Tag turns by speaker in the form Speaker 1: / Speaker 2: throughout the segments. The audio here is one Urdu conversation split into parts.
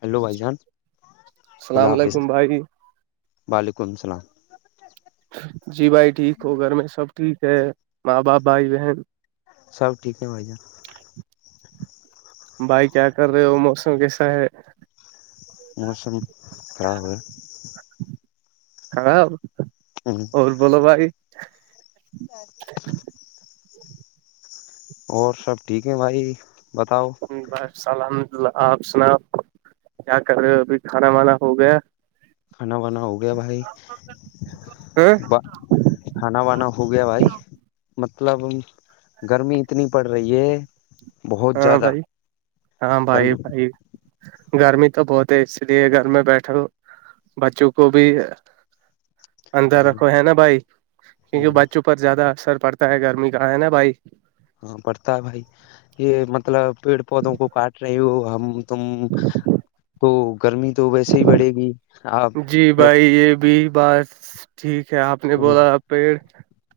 Speaker 1: ہیلو بھائی جان خدا
Speaker 2: السلام
Speaker 1: حافظ
Speaker 2: علیکم بھائی
Speaker 1: وعلیکم السلام
Speaker 2: جی بھائی ٹھیک ہو گھر میں سب ٹھیک ہے ماں باپ بھائی بہن
Speaker 1: سب ٹھیک ہے ہو جان
Speaker 2: بھائی کیا کر رہے ہو موسم کیسا ہے
Speaker 1: موسم خراب ہے
Speaker 2: خراب
Speaker 1: ہوں،
Speaker 2: اور بولو بھائی
Speaker 1: جی اور سب ٹھیک ہے بھائی بتاؤ
Speaker 2: بس الحمد اللہ آپ سناب کیا کر رہے ہو ابھی کھانا وانا ہو گیا
Speaker 1: کھانا بانا ہو گیا بھائی
Speaker 2: ہ
Speaker 1: کانا وانا ہو گیا بھائی مطلب گرمی اتنی پڑ رہی ہے بہت
Speaker 2: ہاں
Speaker 1: زیادہ
Speaker 2: بھائی ہاں بھائی
Speaker 1: گرمی
Speaker 2: بھائی گرمی تو بہت ہے اس لیے گھر میں بیٹھا بچوں کو بھی اندر
Speaker 1: ہاں
Speaker 2: رکھو ہے نا بھائی کیونکہ
Speaker 1: ہ
Speaker 2: بچوں کو پر زیادہ اثر پڑتا ہے گرمی کا ہے نا بھائی
Speaker 1: ہاں پڑھتا ہے بھائی یہ مطلب پیڑ پودوں کو کاٹ رہی ہو ہم تم تو گرمی تو ویسے ہی بڑھے گی آ
Speaker 2: جی بھائی یہ بھی بس ٹھیک ہے آپ نے بولا آپ پیڑ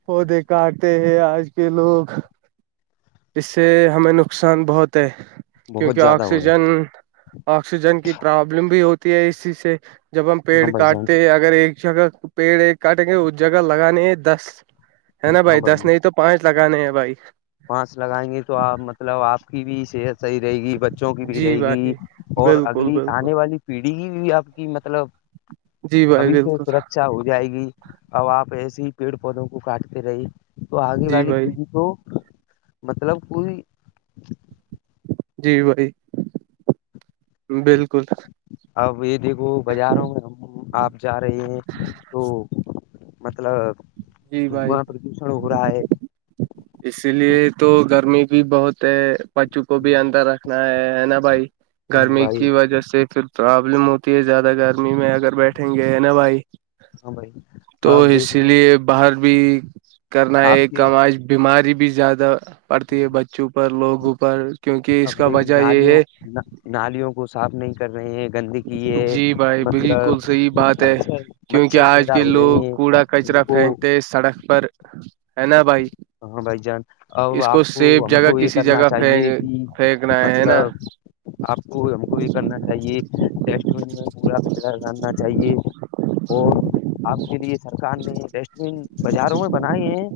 Speaker 2: پودے کاتے ہیں آج کے لوگ اسس سے ہمیں نقصان بہت ہے
Speaker 1: بہت
Speaker 2: کیونکہ
Speaker 1: زیادہ ہو رہا
Speaker 2: آکسیجن آکسیجن کی پرابلم بھی ہوتی ہے اسی سے جب ہم
Speaker 1: ہے
Speaker 2: پیڑ
Speaker 1: ہاں بھائی جان
Speaker 2: کاٹتے ہیں اگر ایک جگہ پیڑ ایک کاٹیں گے اس جگہ لگانے ہے دس ہے نا
Speaker 1: ہاں
Speaker 2: بھائی دس نہیں تو پانچ لگانے ہیں بھائی
Speaker 1: پانس لگائیں گے تو آپ مطلب آپ کی بھی صحت صحی رہے گی بچوں کی بھی
Speaker 2: جی
Speaker 1: رہے گی
Speaker 2: بھائی
Speaker 1: اور
Speaker 2: بالکل
Speaker 1: اگلی
Speaker 2: بالکل
Speaker 1: آنے والی پیڑھی کی بھی آپ کی مطلب
Speaker 2: جی بھائی
Speaker 1: ابھی سے
Speaker 2: بالکل
Speaker 1: سر اچھا ہو جائے گی اب آپ ایسے ہی پیڑ پودوں کو کاٹتے رہے تو آگے
Speaker 2: جی
Speaker 1: والی
Speaker 2: بھائی
Speaker 1: پیڑھی کو مطلب پوری
Speaker 2: جی بھائی بالکل
Speaker 1: اب یہ دیکھو بازاروں میں ہم آپ جا رہے ہیں تو مطلب
Speaker 2: جی بھائی
Speaker 1: دھواں پردوشن ہو رہا ہے
Speaker 2: اسی لیے تو گرمی بھی بہت ہے بچوں کو بھی اندر رکھنا ہے ہے نا بھائی
Speaker 1: ہاں
Speaker 2: گرمی
Speaker 1: بھائی
Speaker 2: کی وجہ سے پھر پرابلم ہوتی ہے زیادہ گرمی میں اگر بیٹھیں گے نا بھائی
Speaker 1: ہاں بھائی
Speaker 2: تو
Speaker 1: اب دیکھو
Speaker 2: اسی لیے باہر بھی کرنا ہے
Speaker 1: آپ کے
Speaker 2: کام آج بیماری بھی زیادہ پڑتی ہے بچوں پر لوگوں پر کیونکہ
Speaker 1: اب
Speaker 2: اس کا
Speaker 1: دیک
Speaker 2: وجہ یہ
Speaker 1: نالیوں
Speaker 2: ہے
Speaker 1: نا- نالیوں کو صاف نہیں کر رہے ہیں گندگی ہے
Speaker 2: جی بھائی بالکل
Speaker 1: مطلب
Speaker 2: صحیح بات ہے
Speaker 1: مچھر
Speaker 2: کیونکہ
Speaker 1: مچھر
Speaker 2: آج
Speaker 1: پیدا
Speaker 2: کے
Speaker 1: ہو رہے
Speaker 2: لوگ
Speaker 1: ہیں
Speaker 2: کوڑا کچرا
Speaker 1: ان کو
Speaker 2: پھینکتے سڑک پر ہے نا بھائی
Speaker 1: ہاں بھائی جان اب
Speaker 2: اس
Speaker 1: آپ کو
Speaker 2: سیف
Speaker 1: ہم کو
Speaker 2: جگہ
Speaker 1: یہ
Speaker 2: کسی
Speaker 1: کرنا
Speaker 2: جگہ
Speaker 1: چاہیے کہ
Speaker 2: پھینک پھینکنا ہے نا
Speaker 1: مطلب آپ کو ہم کو بھی کرنا چاہیے ٹیسٹ میں پڑا کچراگالنا چاہیے اور آپ کے لیے سرکار نے ڈسٹ بین بازاروں میں بنائے ہیں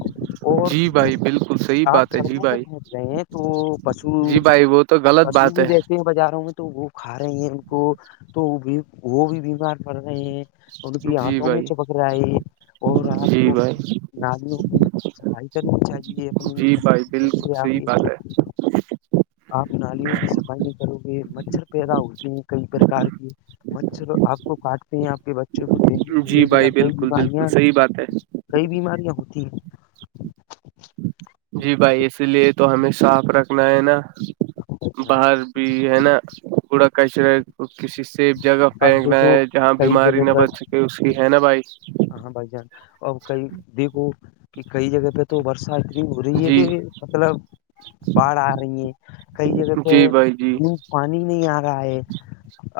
Speaker 1: اور
Speaker 2: جی بھائی بالکل صحیح
Speaker 1: آپ
Speaker 2: بات ہے جی
Speaker 1: سڑکوں پہ
Speaker 2: بھائی
Speaker 1: پھینک رہے ہیں تو پشو
Speaker 2: جی بھائی وہ تو غلط
Speaker 1: پشو
Speaker 2: بات
Speaker 1: بھی
Speaker 2: ہے
Speaker 1: رہتے ہیں بازاروں میں تو وہ کھا رہے ہیں ان کو تو بھی وہ بھی بیمار پڑ رہے ہیں ان کی
Speaker 2: جی
Speaker 1: آنتوں میں
Speaker 2: بھائی
Speaker 1: چپک رہا ہے اور آپ
Speaker 2: جی بھائی
Speaker 1: نالیوں کو صفائی کرنی چاہیے اپنی
Speaker 2: جی بھائی
Speaker 1: گھر
Speaker 2: بالکل
Speaker 1: پہ
Speaker 2: صحیح
Speaker 1: آگے
Speaker 2: [unintelligible]
Speaker 1: آپ نالیوں کی صفائی کرو گے مچھر پیدا ہوتے ہیں کئی پرکار کی مچھر آپ کو کاٹتے ہیں آپ کے بچوں کو ڈینگو
Speaker 2: ہے جی
Speaker 1: ملیریا
Speaker 2: بھائی
Speaker 1: کئی
Speaker 2: بالکل بالکل
Speaker 1: بیماریاں
Speaker 2: صحیح بات ہے
Speaker 1: کئی بیماریاں ہوتی ہیں
Speaker 2: جی بھائی اسی لیے تو ہمیں صاف رکھنا ہے نا
Speaker 1: ہیں
Speaker 2: باہر ہے نا کوڑا کچرا کسی سیف جگہ
Speaker 1: اب
Speaker 2: پھینکنا
Speaker 1: دیکھو
Speaker 2: ہے جہاں
Speaker 1: کئی
Speaker 2: بیماری
Speaker 1: جگہ
Speaker 2: نہ
Speaker 1: پر
Speaker 2: بچ سکے اس کی ہے نا بھائی
Speaker 1: ہاں بھائی جان اب کئی دیکھو کہ کئی جگہ پہ تو برشا اتنی ہو رہی ہے
Speaker 2: جی
Speaker 1: کہ مطلب باڑھ آ رہی ہے کئی جگہ پہ
Speaker 2: جی بھائی جی
Speaker 1: دپ پانی نہیں آ رہا ہے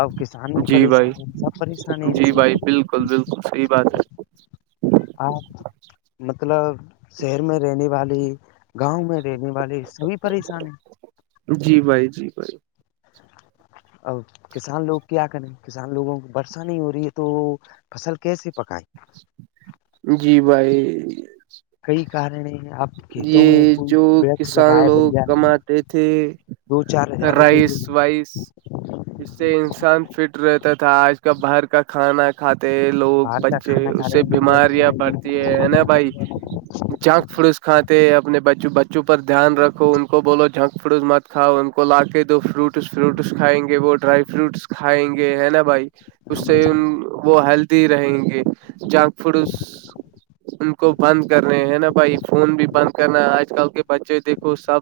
Speaker 1: اب کسان بھی
Speaker 2: جی بھائی
Speaker 1: پریشان ہیں سب پریشان ہیں اس
Speaker 2: جی
Speaker 1: سے
Speaker 2: بھائی بالکل بالکل صحی بات ہے
Speaker 1: آپ مطلب شہر میں رہنے والی گاؤں میں رہنے والے سبھی پریشانی
Speaker 2: جی بھائی جی بھائی
Speaker 1: اور کسان لوگ کیا کریں کسان لوگوں کو برسا نہیں ہو رہی ہے تو فصل کیسی پکائی
Speaker 2: جی بھائی
Speaker 1: کئی کارن آپ کھیتوں میں
Speaker 2: یہ
Speaker 1: کوئی
Speaker 2: جو
Speaker 1: پرچ
Speaker 2: کسان
Speaker 1: لگائے
Speaker 2: لوگ
Speaker 1: بڑھیا
Speaker 2: کماتے تھے
Speaker 1: دو چار ہزار روپئے کی
Speaker 2: رائس وائس اس سے انسان فٹ رہتا تھا آج کال باہر کا کھانا کھاتے ہیں لوگ
Speaker 1: باہر کا
Speaker 2: بچے
Speaker 1: کھانا کھا
Speaker 2: اس
Speaker 1: رہے
Speaker 2: سے
Speaker 1: ہیں نوڈل
Speaker 2: بیماریاں
Speaker 1: چائنیز
Speaker 2: بڑھتی ہے نا بھائی
Speaker 1: [unintelligible]
Speaker 2: جگ پس کھاتے ہیں اپنے بچ بچوں پر دھیان رکھو ان کو بولو جھنک فروز مت کھاؤ ان کو لا کے دو فروٹ ف فروٹس کھائیں گے وہ ڈرائی فروٹس کھائیں گے ہے نا بھائی
Speaker 1: ہاں
Speaker 2: اس سے
Speaker 1: بھائی
Speaker 2: وہ ہیلدی رہیں گے جنک فوڈ کو بند کرنے ہیں نا بھائی فون بھی
Speaker 1: جان،
Speaker 2: بند کرنا ہے آج کل کے بچے دیکھو سب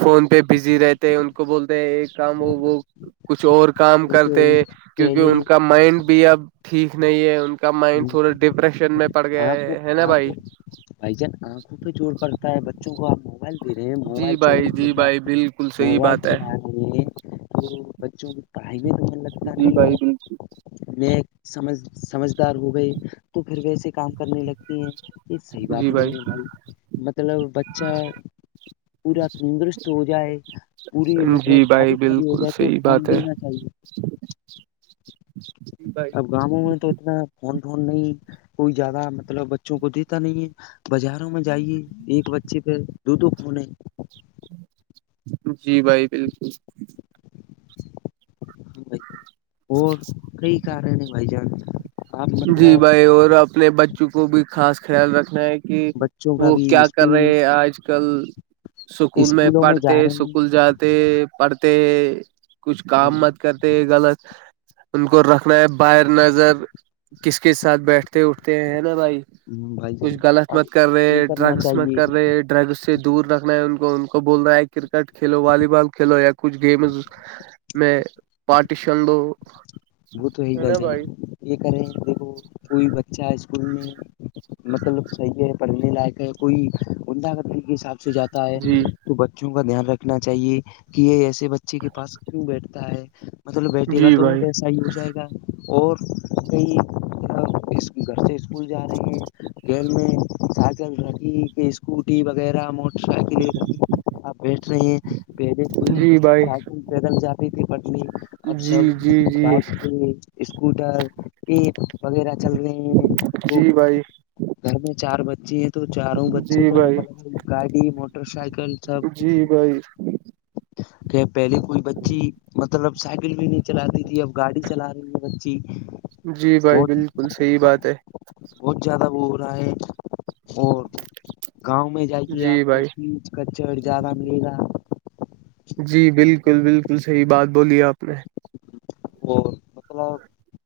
Speaker 2: فون پہ بزی رہتے ہیں ان کو بولتے یہ کام ہو وہ کچھ اور کام
Speaker 1: وہ تو
Speaker 2: کرتے
Speaker 1: یہی
Speaker 2: ہیں کیونکہ
Speaker 1: پہلے
Speaker 2: ان کا مائنڈ بھی اب ٹھیک نہیں ہے ان کا مائنڈ تھوڑا ڈپریشن میں پڑ گیا
Speaker 1: آنکھوں
Speaker 2: ہے نا بھائی
Speaker 1: آنکھوں بھائی جان آنکھوں پہ چور پڑتا ہے بچوں کو آپ موبائل پے
Speaker 2: جی
Speaker 1: موبائل
Speaker 2: بھائی
Speaker 1: چوبس
Speaker 2: جی
Speaker 1: ہوتا
Speaker 2: بھائی بالکل صحیح
Speaker 1: موبائل
Speaker 2: بات ہے
Speaker 1: چلا تو بچوں کی پڑھائی میں لگ
Speaker 2: جی بھائی بالکل
Speaker 1: میں سمجھ سمجھدار ہو گئے تو پھر ویسے کام کرنے لگتے ہیں یہ صحیح بات نہیں ہے بھائی مطلب بچہ پا تندرست ہو جائے پوری
Speaker 2: جی
Speaker 1: مطلب ساری بھاری ہو
Speaker 2: بالکل
Speaker 1: جائے تو
Speaker 2: صحیح
Speaker 1: فون
Speaker 2: بات ہے
Speaker 1: دینا چاہیے
Speaker 2: بھائی
Speaker 1: اب گاؤوں میں تو اتنا فون ٹون نہیں کوئی زیادہ مطلب بچوں کو دیتا نہیں ہے بازاروں میں جائیے ایک بچے پہ دو دو کھنے
Speaker 2: جی بھائی بالکل
Speaker 1: بھائی اور کئی کارے ہیں بھائی جان آپ
Speaker 2: جی
Speaker 1: مطلب
Speaker 2: بھائی اور اپنے بچوں کو بھی خاص خیال رکھنا ہے کہ
Speaker 1: بچوں کا
Speaker 2: وہ
Speaker 1: بھی
Speaker 2: کیا کر
Speaker 1: اسکول
Speaker 2: رہے آج کل سکول میں
Speaker 1: اسکولوں جا
Speaker 2: پڑھتے
Speaker 1: رہے
Speaker 2: سکول جاتے پڑھتے کچھ
Speaker 1: ہیں
Speaker 2: کام مت کرتے غلط ان کو رکھنا ہے باہر نظر کس کے ساتھ بیٹھتے اٹھتے ہیں نا بھائی
Speaker 1: بھائی
Speaker 2: کچھ
Speaker 1: جان
Speaker 2: غلط
Speaker 1: اب
Speaker 2: مت کر
Speaker 1: یہ
Speaker 2: رہے
Speaker 1: کرنا
Speaker 2: ڈرگس مت
Speaker 1: چاہیے
Speaker 2: کر رہے ڈرگس سے دور رکھنا ہے ان کو ان کو بول رہ ہے کرکٹ کھیلو والی بال کھیلو کچھ گیمز میں پارٹیشن
Speaker 1: وہ تو ہے بھائی جان یہ کریں دیکھو کوئی بچہ اسکول میں مطلب صحیح ہے پڑھنے لائق ہے کوئی عمدہ قدری کے حساب سے جاتا ہے
Speaker 2: جی
Speaker 1: تو بچوں کا دھیان رکھنا چاہیے کہ یہ ایسے بچے کے پاس کیوں بیٹھتا ہے مطلب بیٹھے کا
Speaker 2: جی
Speaker 1: تو
Speaker 2: بھائی
Speaker 1: ویسا ہی ہو جائے گا اور کئی اس گھر سے اسکول جا رہے ہیں گیل میں سائیکل رکی کہ اسکوٹی وغیرہ موٹر سائیکل آپ بیٹھ رہے ہیں پہلے کوئی
Speaker 2: جی بھائی
Speaker 1: سائیکل پیدل جاتی تھی پٹلی
Speaker 2: جی جی جی
Speaker 1: بائک سے اسکوٹر یہ وغیرہ چل رہے ہیں وہ
Speaker 2: جی بھائی
Speaker 1: گھر میں چار بچے ہیں تو چاروں بچے
Speaker 2: جی
Speaker 1: کا
Speaker 2: بھائی
Speaker 1: الگ الگ گاڑی موٹر سائیکل سب
Speaker 2: جی بھائی
Speaker 1: کہ پہلے کوئی بچی مطلب سائیکل بھی نہیں چلاتی تھی اب گاڑی چلا رہی ہے بچی
Speaker 2: جی بھائی
Speaker 1: بہت
Speaker 2: بالکل صحیح بات ہے
Speaker 1: بہت زیادہ وہ ہو رہا ہے اور گاؤں میں جائیے آپ
Speaker 2: جی
Speaker 1: کو
Speaker 2: بھائی
Speaker 1: کہ کچ اور جیادہ ملے گا
Speaker 2: جی بالکل بالکل صحیح بات بولی ہے آپ نے
Speaker 1: اور مطلب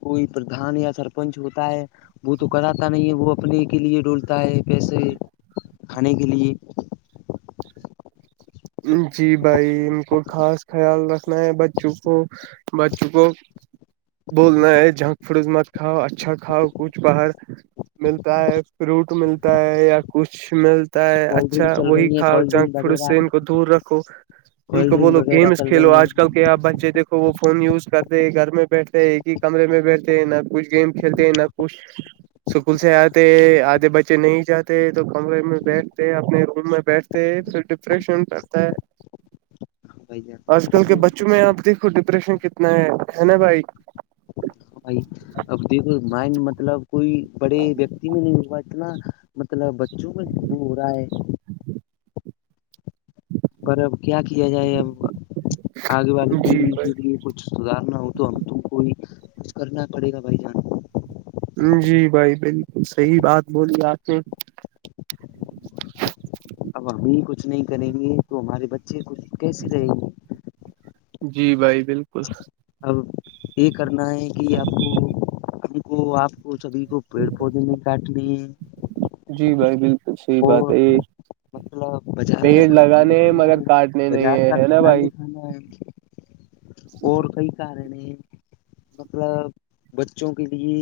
Speaker 1: کوئی پردھان یا سرپنچ ہوتا ہے وہ تو کراتا نہیں ہے وہ اپنے کے لیے ڈولتا ہے پیسے کھانے کے لیے
Speaker 2: جی بھائی ان کو خاص خیال رکھنا ہے بچوں کو بچوں کو بولنا ہے جھنک پڑوس مت کاؤ اچھا کھاؤ کچھ باہر ملتا ہے فروٹ ملتا ہے یا کچھ مل تا ہے
Speaker 1: کولڈ
Speaker 2: اچھا
Speaker 1: ڈرنک چل
Speaker 2: وہی
Speaker 1: رہی ہے
Speaker 2: کھاؤ
Speaker 1: کولڈ
Speaker 2: جنک
Speaker 1: ڈرنک
Speaker 2: فڈ
Speaker 1: وغیرہ
Speaker 2: دور رکھو ان
Speaker 1: کولڈ
Speaker 2: کو
Speaker 1: ڈرنک
Speaker 2: بولو
Speaker 1: وغیرہ
Speaker 2: گیمس
Speaker 1: چل
Speaker 2: کھیلو
Speaker 1: رہی ہیں
Speaker 2: آج کل کہ آپ بچے دھو وہ فون یوز کرتے ہیں گھر میں بیٹھتے ہیں ایک ہی کمے میں بیٹھتے ہیں نہ کچھ گیم کھیلتے ہیں نہ کچھ اسکول سے آتے آتے بچے نہیں جاتے تو کمرے میں بیٹھتے اپنے روم میں بیٹھتے پھر ڈپریشن تا ہے
Speaker 1: بھائی
Speaker 2: آج کل کے
Speaker 1: جان
Speaker 2: بچوں میں آپ دیکھ ڈپریشن کتنا ہے ہے نا بھائی
Speaker 1: [unintelligible] بھائی اب دیکھو مائنڈ مطلب کوئی بڑے ویکتی میں نہیں ہوا اتنا مطلب بچوں کا جب ہو رہا ہے پر اب کیا کیا جائے اب آگے والی
Speaker 2: جی
Speaker 1: پیڑھی
Speaker 2: بھائی
Speaker 1: کے لیے کچھ سدار نہ ہو تو ہم تو کوئی ک کرنا پڑے گا بائی جان
Speaker 2: جی بھائی بالکل صحیح بات بولی آ کے
Speaker 1: اب ہم بھی کچھ نہیں کریں گے تو ہمارے بچے کچھ کیسے رہیں گے
Speaker 2: جی بھائی بالکل
Speaker 1: اب یہ کرنا ہے کہ آپ کو ان کو آپ وہ سبھی کو پیڑ پودے نہیں کاٹنے ہیں
Speaker 2: جی بھائی بالکل صحی بات
Speaker 1: اور
Speaker 2: ہے یہ
Speaker 1: مطلب بازار کا
Speaker 2: پیڑ
Speaker 1: کھانا نہیں
Speaker 2: لگانے
Speaker 1: کھانا
Speaker 2: مگر
Speaker 1: ہے
Speaker 2: کاٹنے نہیں
Speaker 1: بازار
Speaker 2: ہے
Speaker 1: کا
Speaker 2: ہے نا
Speaker 1: کھانا
Speaker 2: بھائی
Speaker 1: نہیں کھانا ہے اور کئی کارن ہیں مطلب بچوں کے لیے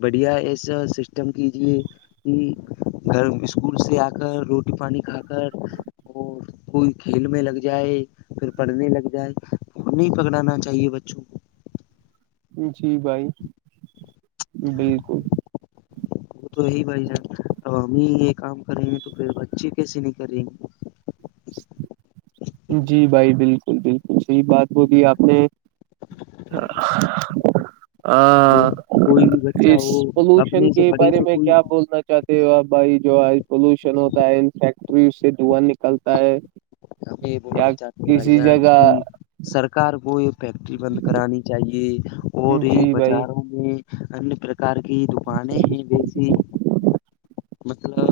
Speaker 1: بڑھیا ایسا سسٹم کیجیے کہ گھر اسکول سے آ کر روٹی پانی کھا کر اور کوئی کھیلنے لگ جائے پھر پڑھنے لگ جائے تو نہیں پکڑانا چاہیے بچوں کو
Speaker 2: جی بھائی بالکل
Speaker 1: وہ تو یہی بھائی جان اب ہم ہی یہ کام کریں گے تو پھر بچے کیسے نہیں کر رہیںے
Speaker 2: ج جی بھائی بالکل بالکل صحیح بات بولی آپ نے ہ
Speaker 1: وہ کوئی بھی بچہ
Speaker 2: اس
Speaker 1: ہو
Speaker 2: پولوشن
Speaker 1: اپنے
Speaker 2: کے
Speaker 1: سے بڑے
Speaker 2: بارے
Speaker 1: سے
Speaker 2: میں
Speaker 1: کوئی
Speaker 2: کیا بولنا چاہتے ہو بھائی جو آ پولوشن ہوتا ہے ان فیکٹری سے دھواں نکلتا ہے یا
Speaker 1: بولنا چان بائی
Speaker 2: کسی
Speaker 1: جان
Speaker 2: جگہ
Speaker 1: کی سرکار کو یہ فیکٹری بند کرانی چاہیے اور یہ
Speaker 2: جی بھائی
Speaker 1: بازاروں میں ان پرکار کی دکانیں ہیں جسی مطلب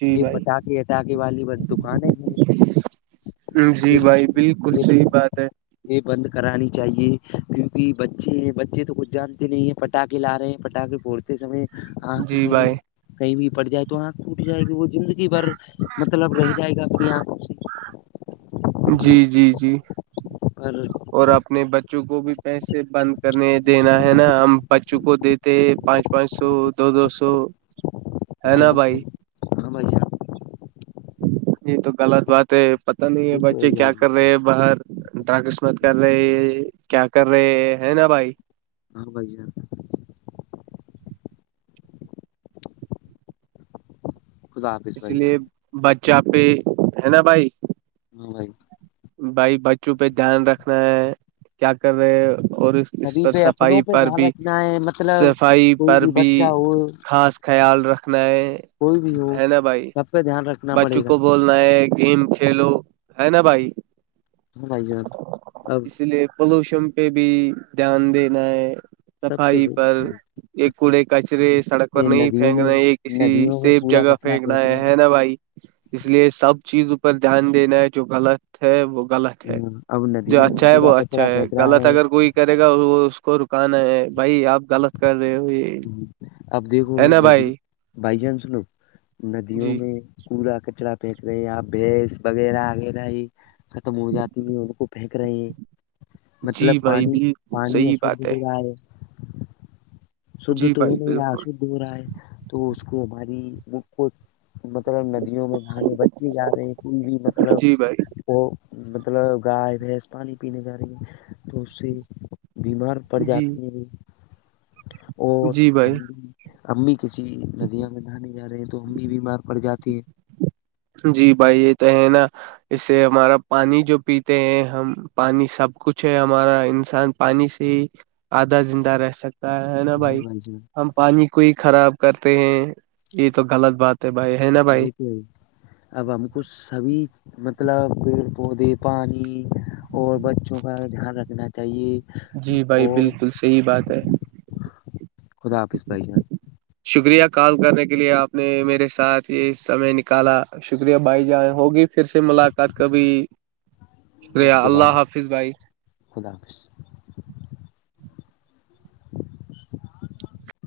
Speaker 2: جی
Speaker 1: یہ
Speaker 2: بھائی
Speaker 1: پٹاخے ہٹااکے والی بس دکانیں ہیں
Speaker 2: جی
Speaker 1: یہ
Speaker 2: بھائی بالکل صحیح بات ہے
Speaker 1: یہ بند کرانی چاہیے کیونکہ بچے بچے تو کچھ جانتے نہیں ہے پٹاخے لا رہے ہیں پٹاخے پھڑتے سمے آنکھ
Speaker 2: جی
Speaker 1: میں
Speaker 2: بھائی
Speaker 1: کہیں بھی پڑ جائے تو آنکھ وٹ جائے گی وہ زندگی بھر مطلب رہ جائے گا اپنی آنکھوں سے
Speaker 2: جی جی جی
Speaker 1: اوراں
Speaker 2: اور اپنے بچوں کو بھی پیسے بند کرنے دینا ہے نا ہم بچوں کو پچ پانچ سو دو دو سو ہے نا بھائی
Speaker 1: ہماں آپ
Speaker 2: یہ تو غلط بات ہے پت نہیں ہے
Speaker 1: وہ تو
Speaker 2: بچے
Speaker 1: ہی
Speaker 2: کیا
Speaker 1: بھائی جان
Speaker 2: کر رہے باہر ڈرگس مت کر رہے کیا کر رہے ہے نا بھائی
Speaker 1: ہاں بائی سر خدا حافظ
Speaker 2: اس
Speaker 1: بھائی
Speaker 2: لیے
Speaker 1: جان
Speaker 2: بچہ پہ ہے نا بھائی
Speaker 1: بھائی
Speaker 2: بھائی بچوں پہ دھیان رکھنا ہے کیا کر رہے اور اس اس
Speaker 1: سبھی
Speaker 2: پر
Speaker 1: پہ اپنوں
Speaker 2: صفائی
Speaker 1: پہ
Speaker 2: پر
Speaker 1: دھیان
Speaker 2: بھی
Speaker 1: رکھنا ہے مطلب
Speaker 2: صفائی
Speaker 1: کوئی
Speaker 2: پر بھی
Speaker 1: بچہ ہو
Speaker 2: خاص خیال رکھنا ہے
Speaker 1: کوئی بھی ہو
Speaker 2: ہے نا بھائی
Speaker 1: سب پہ دھیان رکھنا
Speaker 2: بچوں
Speaker 1: پڑے گا
Speaker 2: کو بول گیم کھیلو ہے نا بھائی
Speaker 1: لائی ج ا [unintelligible] [inaudible]
Speaker 2: اسی لیے پولوشن پہ بھی دھیان دینا ہے
Speaker 1: سب پہ
Speaker 2: صفائی پر
Speaker 1: یہ
Speaker 2: ایک کوڑے کچرے سڑک پر نہیں
Speaker 1: ندیوں
Speaker 2: پھینک
Speaker 1: میں
Speaker 2: رہے یہ کسی
Speaker 1: ندیوں میں
Speaker 2: سیف
Speaker 1: کوڑا
Speaker 2: جگہ
Speaker 1: کچرا
Speaker 2: پھیکناا
Speaker 1: پھینک
Speaker 2: ہے
Speaker 1: رہے
Speaker 2: ہے
Speaker 1: ہیں
Speaker 2: نا بھائی اس لیے سب چیزپ دھیان دینا ہے جو غلط ہے وہ غلط
Speaker 1: ہ اب
Speaker 2: جو
Speaker 1: ندیوں میں
Speaker 2: اچھا ہے وہ
Speaker 1: کوڑا
Speaker 2: اچھا
Speaker 1: کچرا
Speaker 2: ہے
Speaker 1: پھینک رہا
Speaker 2: غلط اگر کوئی
Speaker 1: ہے
Speaker 2: کرے گا وہ اس کو رکانا ہے بھائی آپ غلط کر رہے ہو یہ
Speaker 1: اب دیکھو
Speaker 2: ہے نا
Speaker 1: ندی
Speaker 2: بھائی
Speaker 1: بائی چانس س لو ندیوں
Speaker 2: جی
Speaker 1: میں کوڑا کچڑا پھینک رہے آپ بھیس وغیرہ وغیرہ ہی ختم ہو جاتی ہے ان کو پھینک رہے ہیں مطلب
Speaker 2: جی بھائی
Speaker 1: پانی
Speaker 2: بالکل
Speaker 1: پانی
Speaker 2: صحیح
Speaker 1: اشھ
Speaker 2: بات
Speaker 1: ہو رہا ہے شھ
Speaker 2: جی
Speaker 1: تو ہو
Speaker 2: بھائی
Speaker 1: نہیں رہا
Speaker 2: بالکل
Speaker 1: شھ ہو رہا ہے تو اس کو ہماری کو مطلب ندیوں میں بانے بچے جا رہے ہیں کوئی بھی مطلب
Speaker 2: جی بھائی
Speaker 1: وہ مطلب گائے بھیس پانی پینے جا رہی ہے تو اس سے بیمار
Speaker 2: جی
Speaker 1: پرجاتی ہیں بھی اور
Speaker 2: جی بھائی
Speaker 1: ہم امی کسی ندیاں میں نہانے جا رہے ہیں تو امی بھی مار پڑ جاتی ہے
Speaker 2: جی بھائی یہ تو ہے نا اس سے ہمارا پانی جو پیتے ہیں ہم پانی سب کچھ ہے ہمارا انسان پانی سے ہی آدھا زندہ رہ سکتا ہے نا
Speaker 1: ہاں
Speaker 2: بھائی
Speaker 1: جان
Speaker 2: ہم پانی کو ہی خراب کرتے ہیں یہ تو غلط بات تو بھائی ہے نا بھائی
Speaker 1: ج اب ہم کو سبھی مطلب پیڑ پودے پانی اور بچوں کا دھیان رکھنا چاہیے
Speaker 2: جی بھائی
Speaker 1: اور
Speaker 2: بالکل صحیح بات ہے
Speaker 1: خدا آپ اس پرائز میں
Speaker 2: شکریہ کال کرنے کے لیے آپ نے میرے ساتھ یہ سمے نکالا شکریہ بائی جان ہوگی پھر سے ملاقات کا بھیھی شکریہ اللہ حافظ بھائی
Speaker 1: خداظ